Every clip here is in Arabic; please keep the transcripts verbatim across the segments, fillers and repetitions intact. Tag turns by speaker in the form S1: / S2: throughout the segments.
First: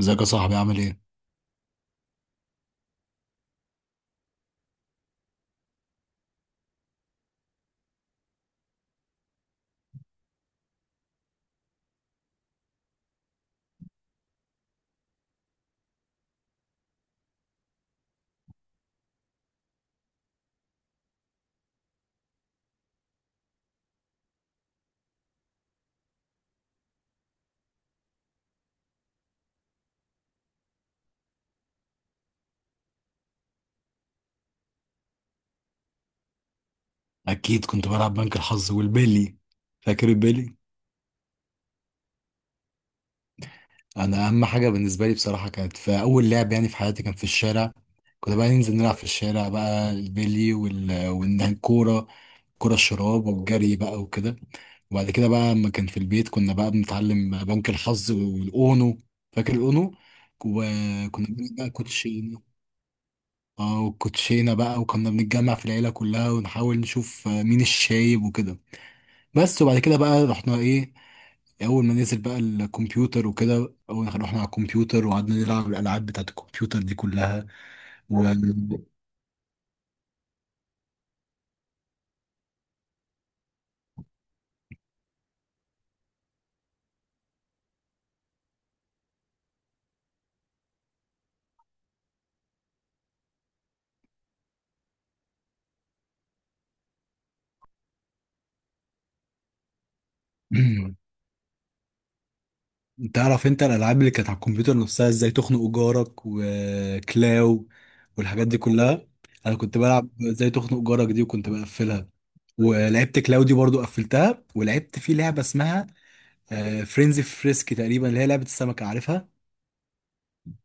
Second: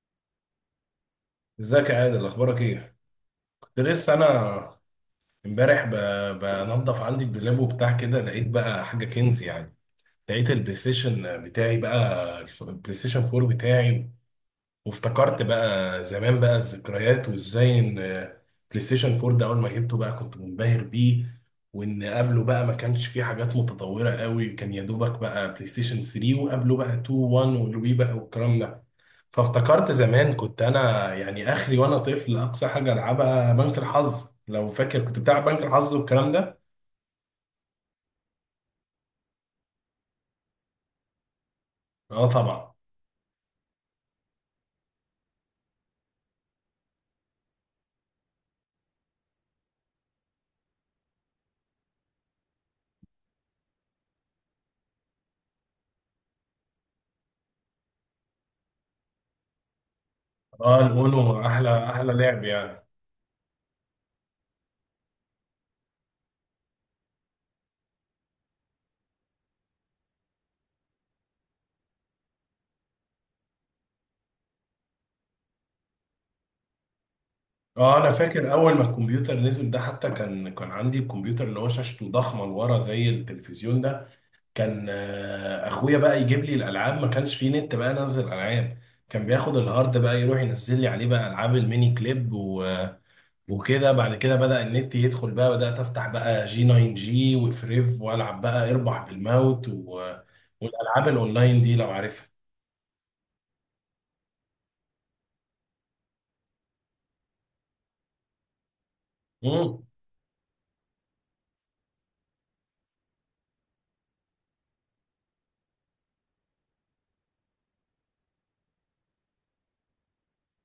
S1: ازيك يا صاحبي؟ عامل ايه؟
S2: ازيك يا عادل؟ اخبارك ايه؟ كنت لسه انا امبارح ب- بنضف عندي الدولاب وبتاع كده، لقيت بقى حاجه كنز يعني. لقيت البلاي ستيشن بتاعي، بقى الف- البلاي ستيشن فور بتاعي. وافتكرت بقى زمان، بقى الذكريات، وازاي ان بلاي ستيشن فور ده اول ما جبته بقى كنت منبهر بيه. وان قبله بقى ما كانش فيه حاجات متطورة قوي، كان يا دوبك بقى بلاي ستيشن ثري، وقبله بقى تو، ون، والوي بقى والكلام ده. فافتكرت زمان كنت انا يعني اخري وانا طفل، اقصى حاجة العبها بنك الحظ. لو فاكر كنت بتلعب بنك الحظ والكلام ده.
S1: اكيد كنت بلعب بنك الحظ والبيلي. فاكر البيلي؟
S2: اه طبعا.
S1: انا اهم حاجه بالنسبه لي بصراحه كانت في اول لعب يعني في حياتي، كان في الشارع. كنا بقى ننزل نلعب في الشارع بقى البيلي وال... والكوره، كرة الشراب والجري بقى وكده. وبعد كده بقى لما كان في البيت كنا بقى بنتعلم بنك الحظ والاونو. فاكر الاونو؟
S2: اه،
S1: وكنا
S2: الاونو
S1: بنجيب بقى
S2: احلى احلى
S1: كوتشينه.
S2: لعب يعني.
S1: اه وكوتشينه بقى، وكنا بنتجمع في العيله كلها ونحاول نشوف مين الشايب وكده. بس وبعد كده بقى رحنا ايه؟ اول ما نزل بقى الكمبيوتر وكده، اول ما رحنا على الكمبيوتر وقعدنا نلعب الالعاب بتاعت الكمبيوتر دي كلها.
S2: اه، انا
S1: و
S2: فاكر اول ما الكمبيوتر نزل ده، حتى كان كان عندي الكمبيوتر اللي هو شاشته ضخمه لورا زي التلفزيون ده. كان آه، اخويا بقى يجيب لي الالعاب، ما كانش فيه نت بقى انزل العاب. كان بياخد الهارد بقى يروح ينزل لي عليه بقى العاب الميني كليب و... وكده. بعد كده بدأ النت يدخل، بقى بدأت افتح بقى جي ناين جي وفريف، والعب بقى اربح بالموت و... والالعاب الاونلاين دي لو عارفها.
S1: تعرف انت الالعاب اللي كانت على الكمبيوتر نفسها، ازاي تخنق جارك وكلاو والحاجات دي كلها؟ انا كنت بلعب ازاي تخنق جارك دي وكنت بقفلها، ولعبت كلاو دي برضو قفلتها، ولعبت في لعبه اسمها فرينزي فريسك تقريبا اللي هي لعبه السمكه. عارفها؟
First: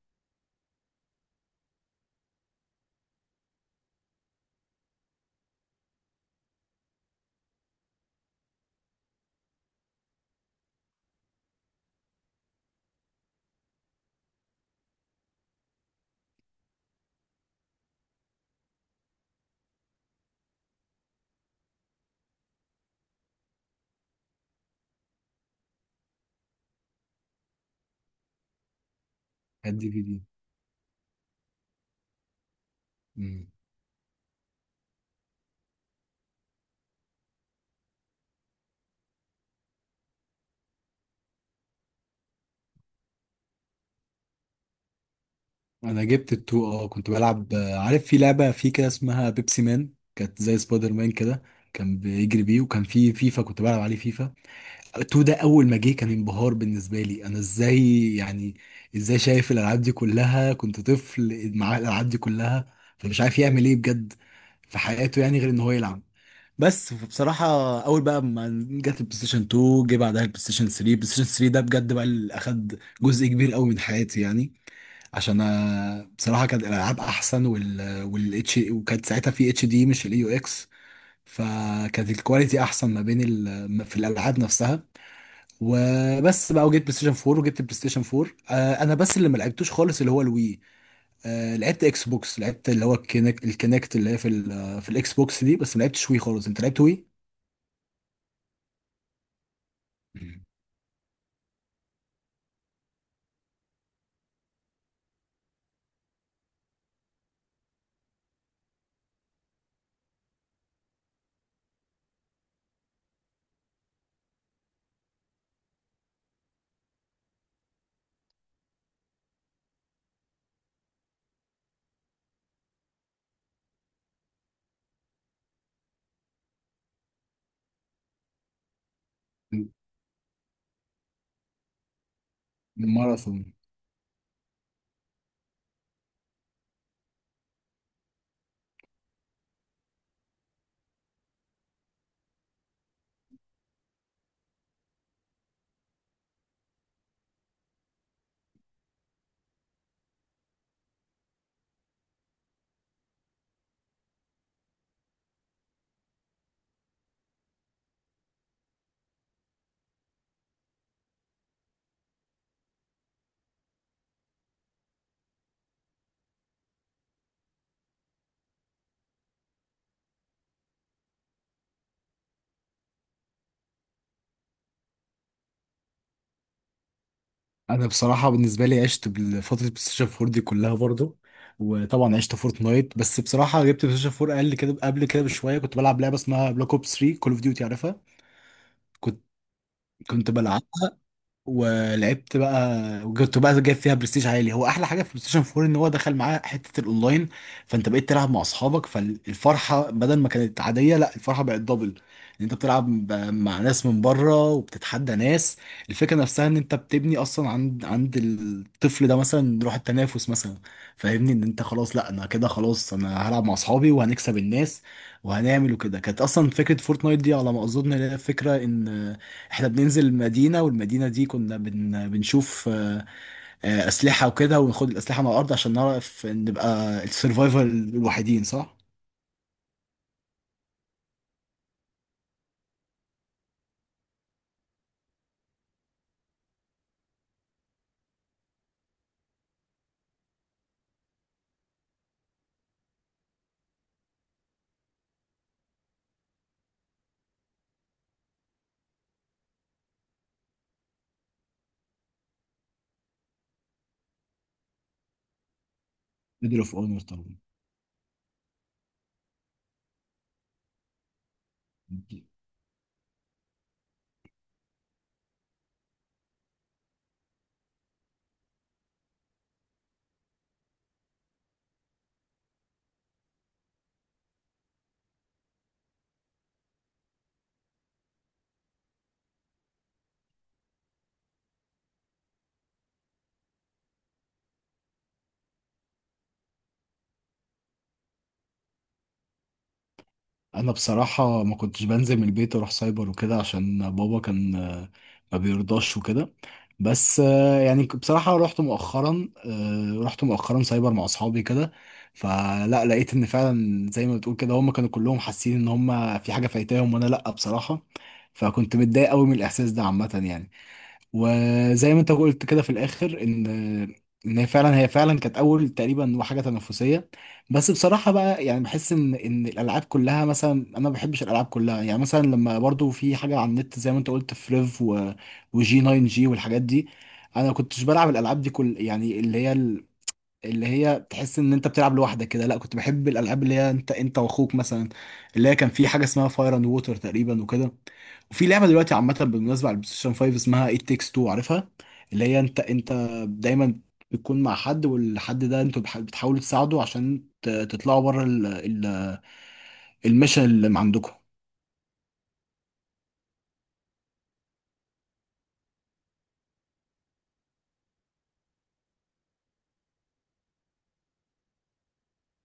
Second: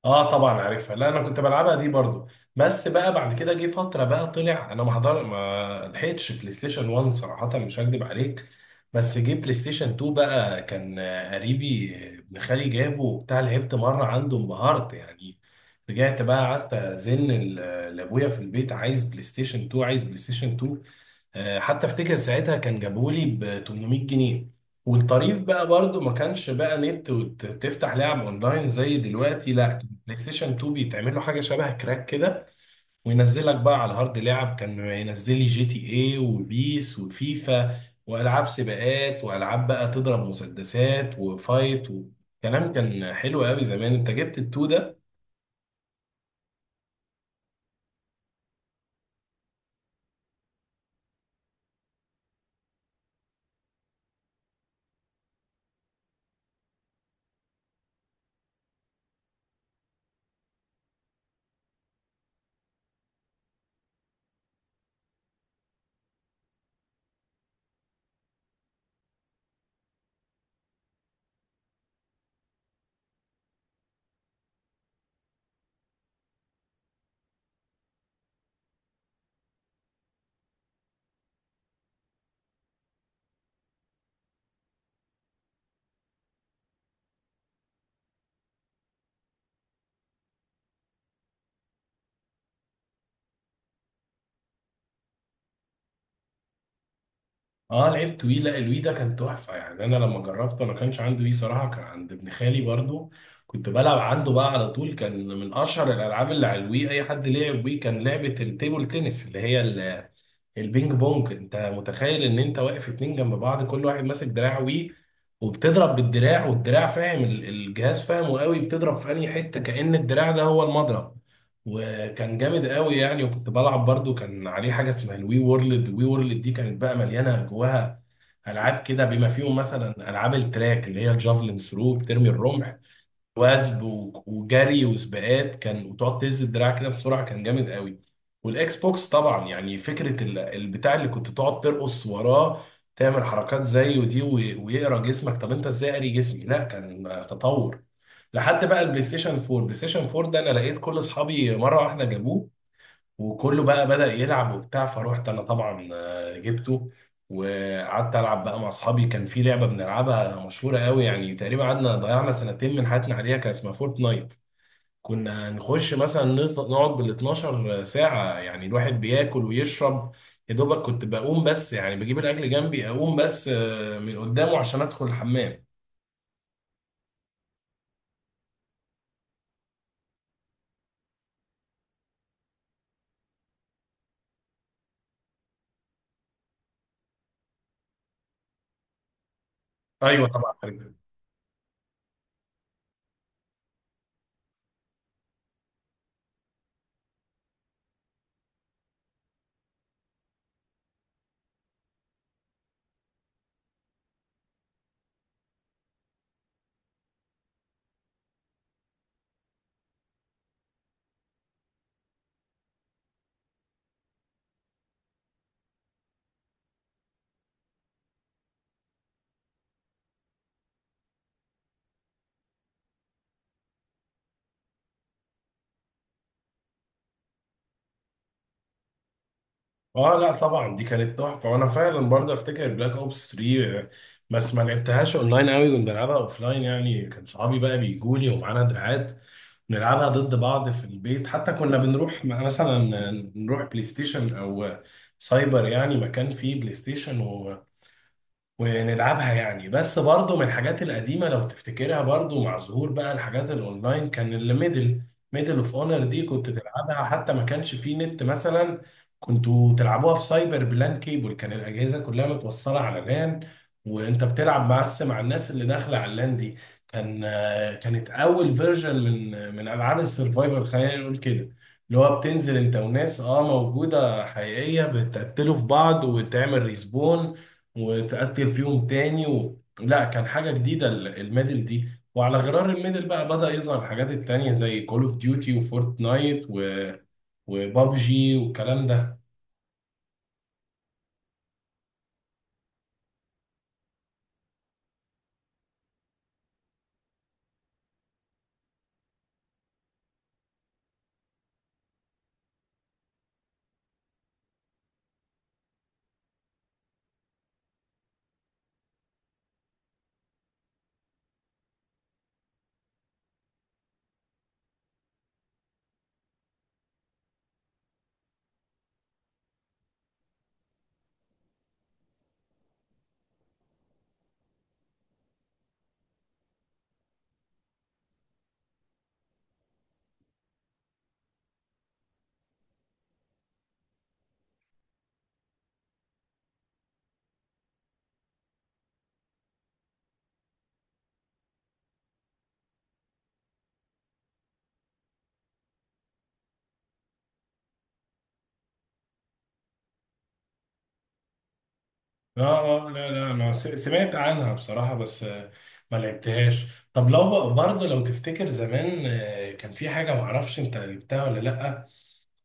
S2: اه طبعا عارفها. لا انا كنت بلعبها دي برضو. بس بقى بعد كده جه فتره بقى طلع، انا ما حضر ما لحقتش بلاي ستيشن ون صراحه، مش هكدب عليك. بس جه بلاي ستيشن تو بقى، كان آه، قريبي، آه، ابن خالي جابه وبتاع، لعبت مره عنده، انبهرت يعني. رجعت بقى قعدت ازن ال- لابويا في البيت، عايز بلاي ستيشن تو، عايز بلاي ستيشن تو. آه، حتى افتكر ساعتها كان جابولي ب تمنميت جنيه. والطريف بقى برضو ما كانش بقى نت وتفتح لعب اونلاين زي دلوقتي، لا
S1: كانت
S2: كان
S1: دي
S2: بلاي
S1: فيديو.
S2: ستيشن اتنين بيتعمل له حاجه شبه كراك كده، وينزلك بقى على الهارد لعب. كان ينزل لي جي تي اي وبيس وفيفا والعاب سباقات والعاب بقى تضرب مسدسات وفايت، وكلام كان حلو قوي زمان. انت جبت التو ده.
S1: انا جبت التو، اه كنت بلعب آه، عارف في لعبه في كده اسمها بيبسي مان، كانت زي سبايدر مان كده، كان بيجري بيه، وكان في فيفا كنت بلعب عليه فيفا. التو ده اول ما جه كان انبهار بالنسبه لي انا، ازاي يعني؟ ازاي شايف الالعاب دي كلها؟ كنت طفل مع الالعاب دي كلها فمش عارف يعمل ايه بجد في حياته يعني غير ان هو يلعب. بس بصراحة أول بقى ما جت البلاي ستيشن اتنين، جه بعدها البلاي ستيشن تلاته. البلاي ستيشن تلاته ده بجد بقى اللي أخد جزء كبير قوي من حياتي يعني. عشان آه، بصراحه كانت الالعاب احسن، وال والاتش، وكانت ساعتها في اتش دي مش الاي يو اكس، فكانت الكواليتي احسن ما بين ال... في الالعاب نفسها. وبس بقى. وجبت بلاي ستيشن اربعه وجبت بلاي ستيشن اربعه، آه انا بس اللي ما لعبتوش خالص اللي هو الوي. آه لعبت اكس بوكس، لعبت اللي هو الكينكت، الكينكت اللي هي في ال... في الاكس بوكس دي، بس ما لعبتش وي خالص. انت لعبت وي.
S2: اه لعبت وي. لا الوي ده كان تحفه يعني. انا لما جربته، انا كانش عندي وي صراحه، كان عند ابن خالي برضو. كنت بلعب عنده بقى على طول. كان من اشهر الالعاب اللي على الوي، اي حد لعب وي، كان لعبه التيبل تنس اللي هي البينج بونج. انت متخيل ان انت واقف اتنين جنب بعض، كل واحد ماسك دراع وي، وبتضرب بالدراع، والدراع فاهم، ال- الجهاز فاهمه قوي، بتضرب في انهي حته كأن الدراع ده هو المضرب. وكان جامد قوي يعني. وكنت بلعب برضو، كان عليه حاجه اسمها الوي وورلد. الوي وورلد دي كانت بقى مليانه جواها العاب كده، بما فيهم
S1: مم.
S2: مثلا العاب التراك اللي هي الجافلين ثرو، بترمي الرمح،
S1: ماراثون.
S2: وثب و- وجري وسباقات، كان وتقعد تهز الدراع كده بسرعه، كان جامد قوي. والاكس بوكس طبعا يعني فكره ال- البتاع اللي كنت تقعد ترقص وراه، تعمل حركات زيه دي و- ويقرا جسمك. طب انت ازاي قاري جسمي؟ لا كان تطور. لحد بقى البلاي ستيشن فور. البلاي ستيشن فور ده انا لقيت كل اصحابي مره واحده جابوه، وكله بقى بدأ يلعب وبتاع، فروحت انا طبعا آه، جبته، وقعدت العب بقى مع اصحابي. كان في لعبه بنلعبها مشهوره قوي يعني، تقريبا قعدنا ضيعنا سنتين من حياتنا عليها، كان اسمها فورتنايت. كنا نخش مثلا نط- نقعد بال 12 ساعه يعني، الواحد بياكل ويشرب، يا دوبك كنت بقوم بس يعني بجيب الاكل جنبي، اقوم بس آه، من قدامه عشان ادخل الحمام.
S1: انا بصراحه بالنسبه لي عشت بفتره بلاي ستيشن اربعه دي كلها برضو، وطبعا عشت فورتنايت. بس بصراحه جبت بلاي ستيشن اربعه اقل كده، قبل كده بشويه كنت بلعب لعبه اسمها بلاك اوب تلاته كول اوف ديوتي. عارفها؟ كنت
S2: ايوه
S1: كنت
S2: طبعا.
S1: بلعب ولعبت بقى، وكنت بقى جايب فيها برستيج عالي. هو احلى حاجه في بلاي ستيشن اربعه ان هو دخل معاه حته الاونلاين، فانت بقيت تلعب مع اصحابك، فالفرحه بدل ما كانت عاديه لا الفرحه بقت دبل، ان انت بتلعب ب- مع ناس من بره وبتتحدى ناس. الفكره نفسها ان انت بتبني اصلا عند عند الطفل ده مثلا روح التنافس مثلا. فاهمني؟ ان انت خلاص لا انا كده خلاص، انا هلعب مع اصحابي وهنكسب الناس وهنعمل وكده. كانت اصلا فكره فورتنايت دي على ما اظن إن هي فكره ان احنا بننزل المدينة، والمدينة دي كنا بن... بنشوف آه، آه، أسلحة وكده، وناخد الأسلحة من الأرض عشان نعرف نبقى السرفايفر الوحيدين، صح؟
S2: اه لا طبعا، دي كانت تحفه. وانا فعلا برضه افتكر بلاك اوبس تري، آه، بس ما لعبتهاش اونلاين قوي، كنت بلعبها اوفلاين يعني. كان صحابي بقى بيجوني ومعانا دراعات، نلعبها ضد بعض في البيت. حتى كنا بنروح م- مثلا نروح بلاي ستيشن او سايبر، يعني مكان فيه بلاي ستيشن، ونلعبها يعني. بس برضو من الحاجات القديمة لو تفتكرها برضو، مع ظهور بقى الحاجات الاونلاين، كان الميدل، ميدل اوف اونر دي كنت
S1: ميدل اوف اونر
S2: تلعبها، حتى
S1: طبعا.
S2: ما كانش فيه نت مثلا. كنتوا تلعبوها في سايبر بلان كيبل، كان الأجهزة كلها متوصلة على لان، وانت بتلعب بس مع الناس اللي داخلة على اللان دي. كان آه، كانت أول فيرجن من من ألعاب السرفايفر، خلينا نقول كده، اللي هو بتنزل انت وناس اه موجودة حقيقية، بتقتلوا في بعض وتعمل ريسبون، وتقتل فيهم تاني و... لا كان حاجة جديدة ال- الميدل دي. وعلى غرار الميدل بقى بدأ يظهر الحاجات التانية زي كول اوف ديوتي وفورتنايت و... وبابجي والكلام ده.
S1: انا بصراحه ما كنتش بنزل من البيت اروح سايبر وكده، عشان بابا كان آه، ما بيرضاش وكده. بس آه، يعني ك- بصراحه رحت مؤخرا، آه، رحت مؤخرا سايبر مع اصحابي كده، فلا لقيت ان فعلا زي ما بتقول كده هم كانوا كلهم حاسين ان هم في حاجه فايتاهم وانا لا بصراحه، فكنت متضايق قوي من الاحساس ده عامه يعني. وزي ما انت قلت كده في الاخر ان ان هي فعلا هي فعلا كانت اول تقريبا حاجه تنافسيه. بس بصراحه بقى يعني بحس ان ان الالعاب كلها مثلا انا ما بحبش الالعاب كلها يعني، مثلا لما برضو في حاجه على النت زي ما انت قلت، فريف و وجي ناين جي والحاجات دي، انا ما كنتش بلعب الالعاب دي كل يعني اللي هي اللي هي تحس ان انت بتلعب لوحدك كده. لا كنت بحب الالعاب اللي هي انت انت واخوك مثلا، اللي هي كان في حاجه اسمها فاير اند ووتر تقريبا وكده. وفي لعبه دلوقتي عامه بالمناسبه على البلايستيشن خمسه اسمها ايت تيكس تو، عارفها؟ اللي هي انت انت دايما بتكون مع حد، والحد ده انتوا بح- بتحاولوا تساعده عشان ت- تطلعوا بره ال- ال- الميشن اللي عندكم.
S2: اه. اه لا لا، انا س- سمعت عنها بصراحة، بس آه، ما لعبتهاش. طب لو بقى برضه لو تفتكر زمان، آه، كان في حاجة معرفش انت لعبتها ولا لأ،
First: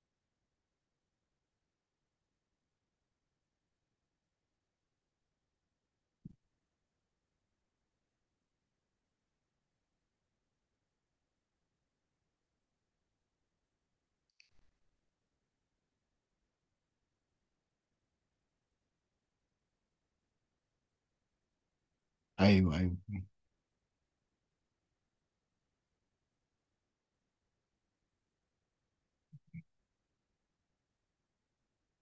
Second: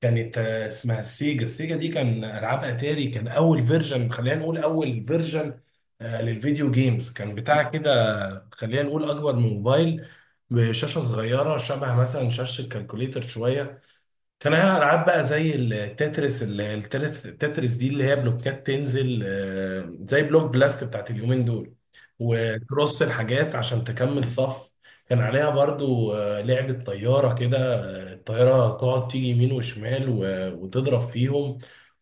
S2: كانت آه، اسمها السيجا. السيجا دي كان ألعاب أتاري، كان أول فيرجن خلينا نقول، أول فيرجن آه، للفيديو جيمز، كان بتاع كده. خلينا نقول اكبر من موبايل بشاشه صغيره، شبه مثلا شاشه الكالكوليتر شويه. كان عليها العاب بقى زي التترس، ال- التترس التترس دي اللي هي بلوكات تنزل، آه، زي بلوك بلاست بتاعت اليومين دول،
S1: ايوه ايوه.
S2: وترص الحاجات عشان تكمل صف. كان عليها برضو آه، لعبة طيارة كده، آه، الطيارة تقعد تيجي يمين وشمال و- وتضرب فيهم.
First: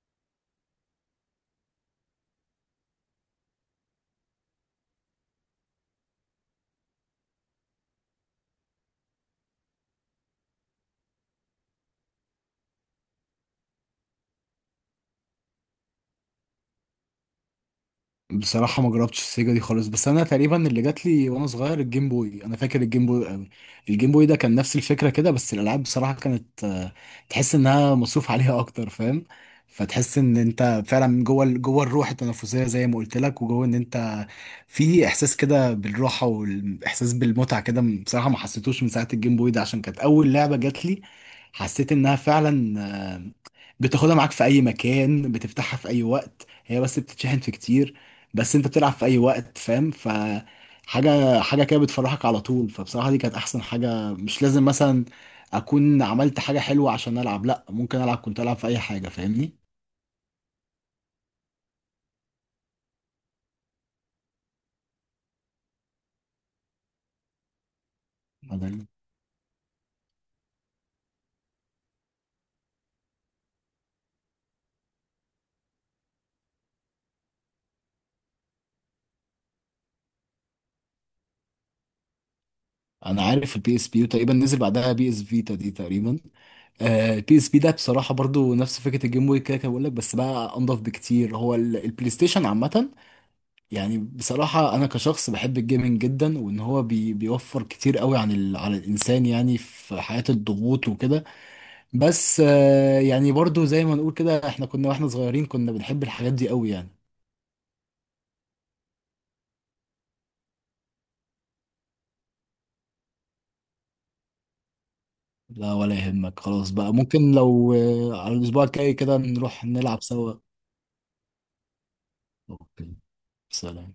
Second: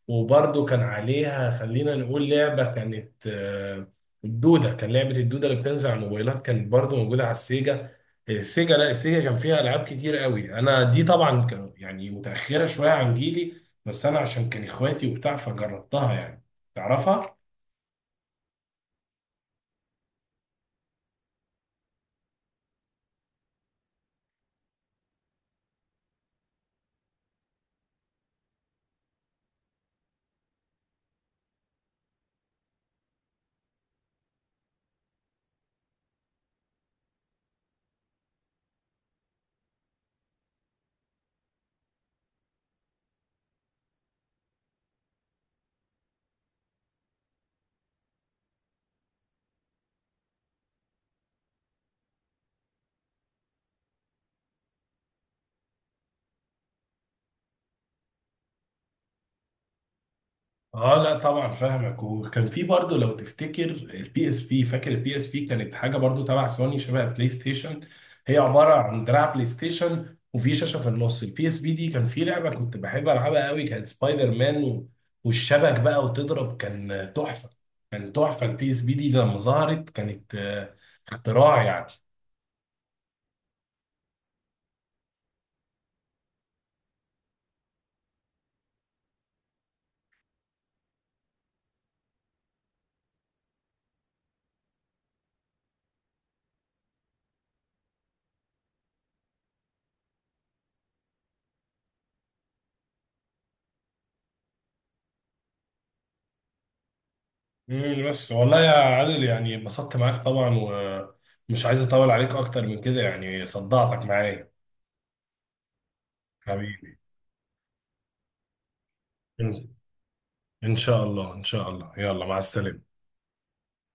S2: وبرضو كان عليها خلينا نقول لعبة كانت آه، الدودة. كان لعبة الدودة اللي بتنزل على الموبايلات كانت برضو موجودة على السيجا. السيجا، لا، السيجا كان فيها العاب كتير قوي، انا دي طبعا كان يعني متاخره شويه عن جيلي، بس انا عشان كان اخواتي وبتاع فجربتها يعني. تعرفها؟
S1: بصراحة ما جربتش السيجا دي خالص، بس أنا تقريبا اللي جات لي وأنا صغير الجيم بوي، أنا فاكر الجيم بوي قوي. الجيم بوي ده كان نفس الفكرة كده، بس الألعاب بصراحة كانت آه، تحس إنها مصروف عليها أكتر، فاهم؟ فتحس إن أنت فعلا جوه ال- جوه الروح التنافسية زي ما قلت لك، وجوه إن أنت في إحساس كده بالراحة والإحساس بالمتعة كده. م- بصراحة ما حسيتوش من ساعة الجيم بوي ده، عشان كانت أول لعبة جات لي، حسيت إنها فعلا بتاخدها معاك في اي مكان، بتفتحها في اي وقت، هي بس بتتشحن في كتير، بس انت بتلعب في اي وقت، فاهم؟ ف حاجه حاجه كده بتفرحك على طول، فبصراحه دي كانت احسن حاجه. مش لازم مثلا اكون عملت حاجه حلوه عشان العب، لا ممكن العب، كنت العب في اي حاجه، فاهمني؟
S2: اه لا طبعا فاهمك. وكان في برضه لو تفتكر البي اس بي. فاكر البي اس بي؟ كانت حاجه برضه تبع سوني شبه البلاي ستيشن، هي عباره
S1: انا
S2: عن دراع بلاي ستيشن وفي شاشه في النص. البي اس بي دي كان في لعبه كنت بحب العبها قوي، كانت سبايدر مان و- والشبك بقى وتضرب، كان تحفه. كان تحفه البي اس بي دي لما ظهرت، كانت آه، اختراع يعني.
S1: انا عارف البي اس بي، وتقريبا نزل بعدها بي اس فيتا دي تقريبا. البي اس بي ده بصراحه برضو نفس فكره الجيم بوي كده كده بقول لك، بس بقى انضف بكتير، هو ال- البلاي ستيشن عامه يعني. بصراحة أنا كشخص بحب الجيمنج جدا، وإن هو بي بيوفر كتير قوي عن ال على الإنسان يعني في حياة الضغوط وكده. بس آه، يعني برضو زي ما نقول كده، إحنا كنا وإحنا صغيرين كنا بنحب الحاجات دي قوي يعني.
S2: امم بس والله يا عادل يعني اتبسطت معاك طبعا، ومش عايز اطول عليك اكتر من كده يعني، صدعتك معايا.
S1: لا ولا يهمك، خلاص بقى ممكن لو آه، على الأسبوع الجاي كده نروح
S2: حبيبي،
S1: نلعب سوا.
S2: ان شاء الله، ان شاء الله، يلا مع السلامة.
S1: أوكي. سلام.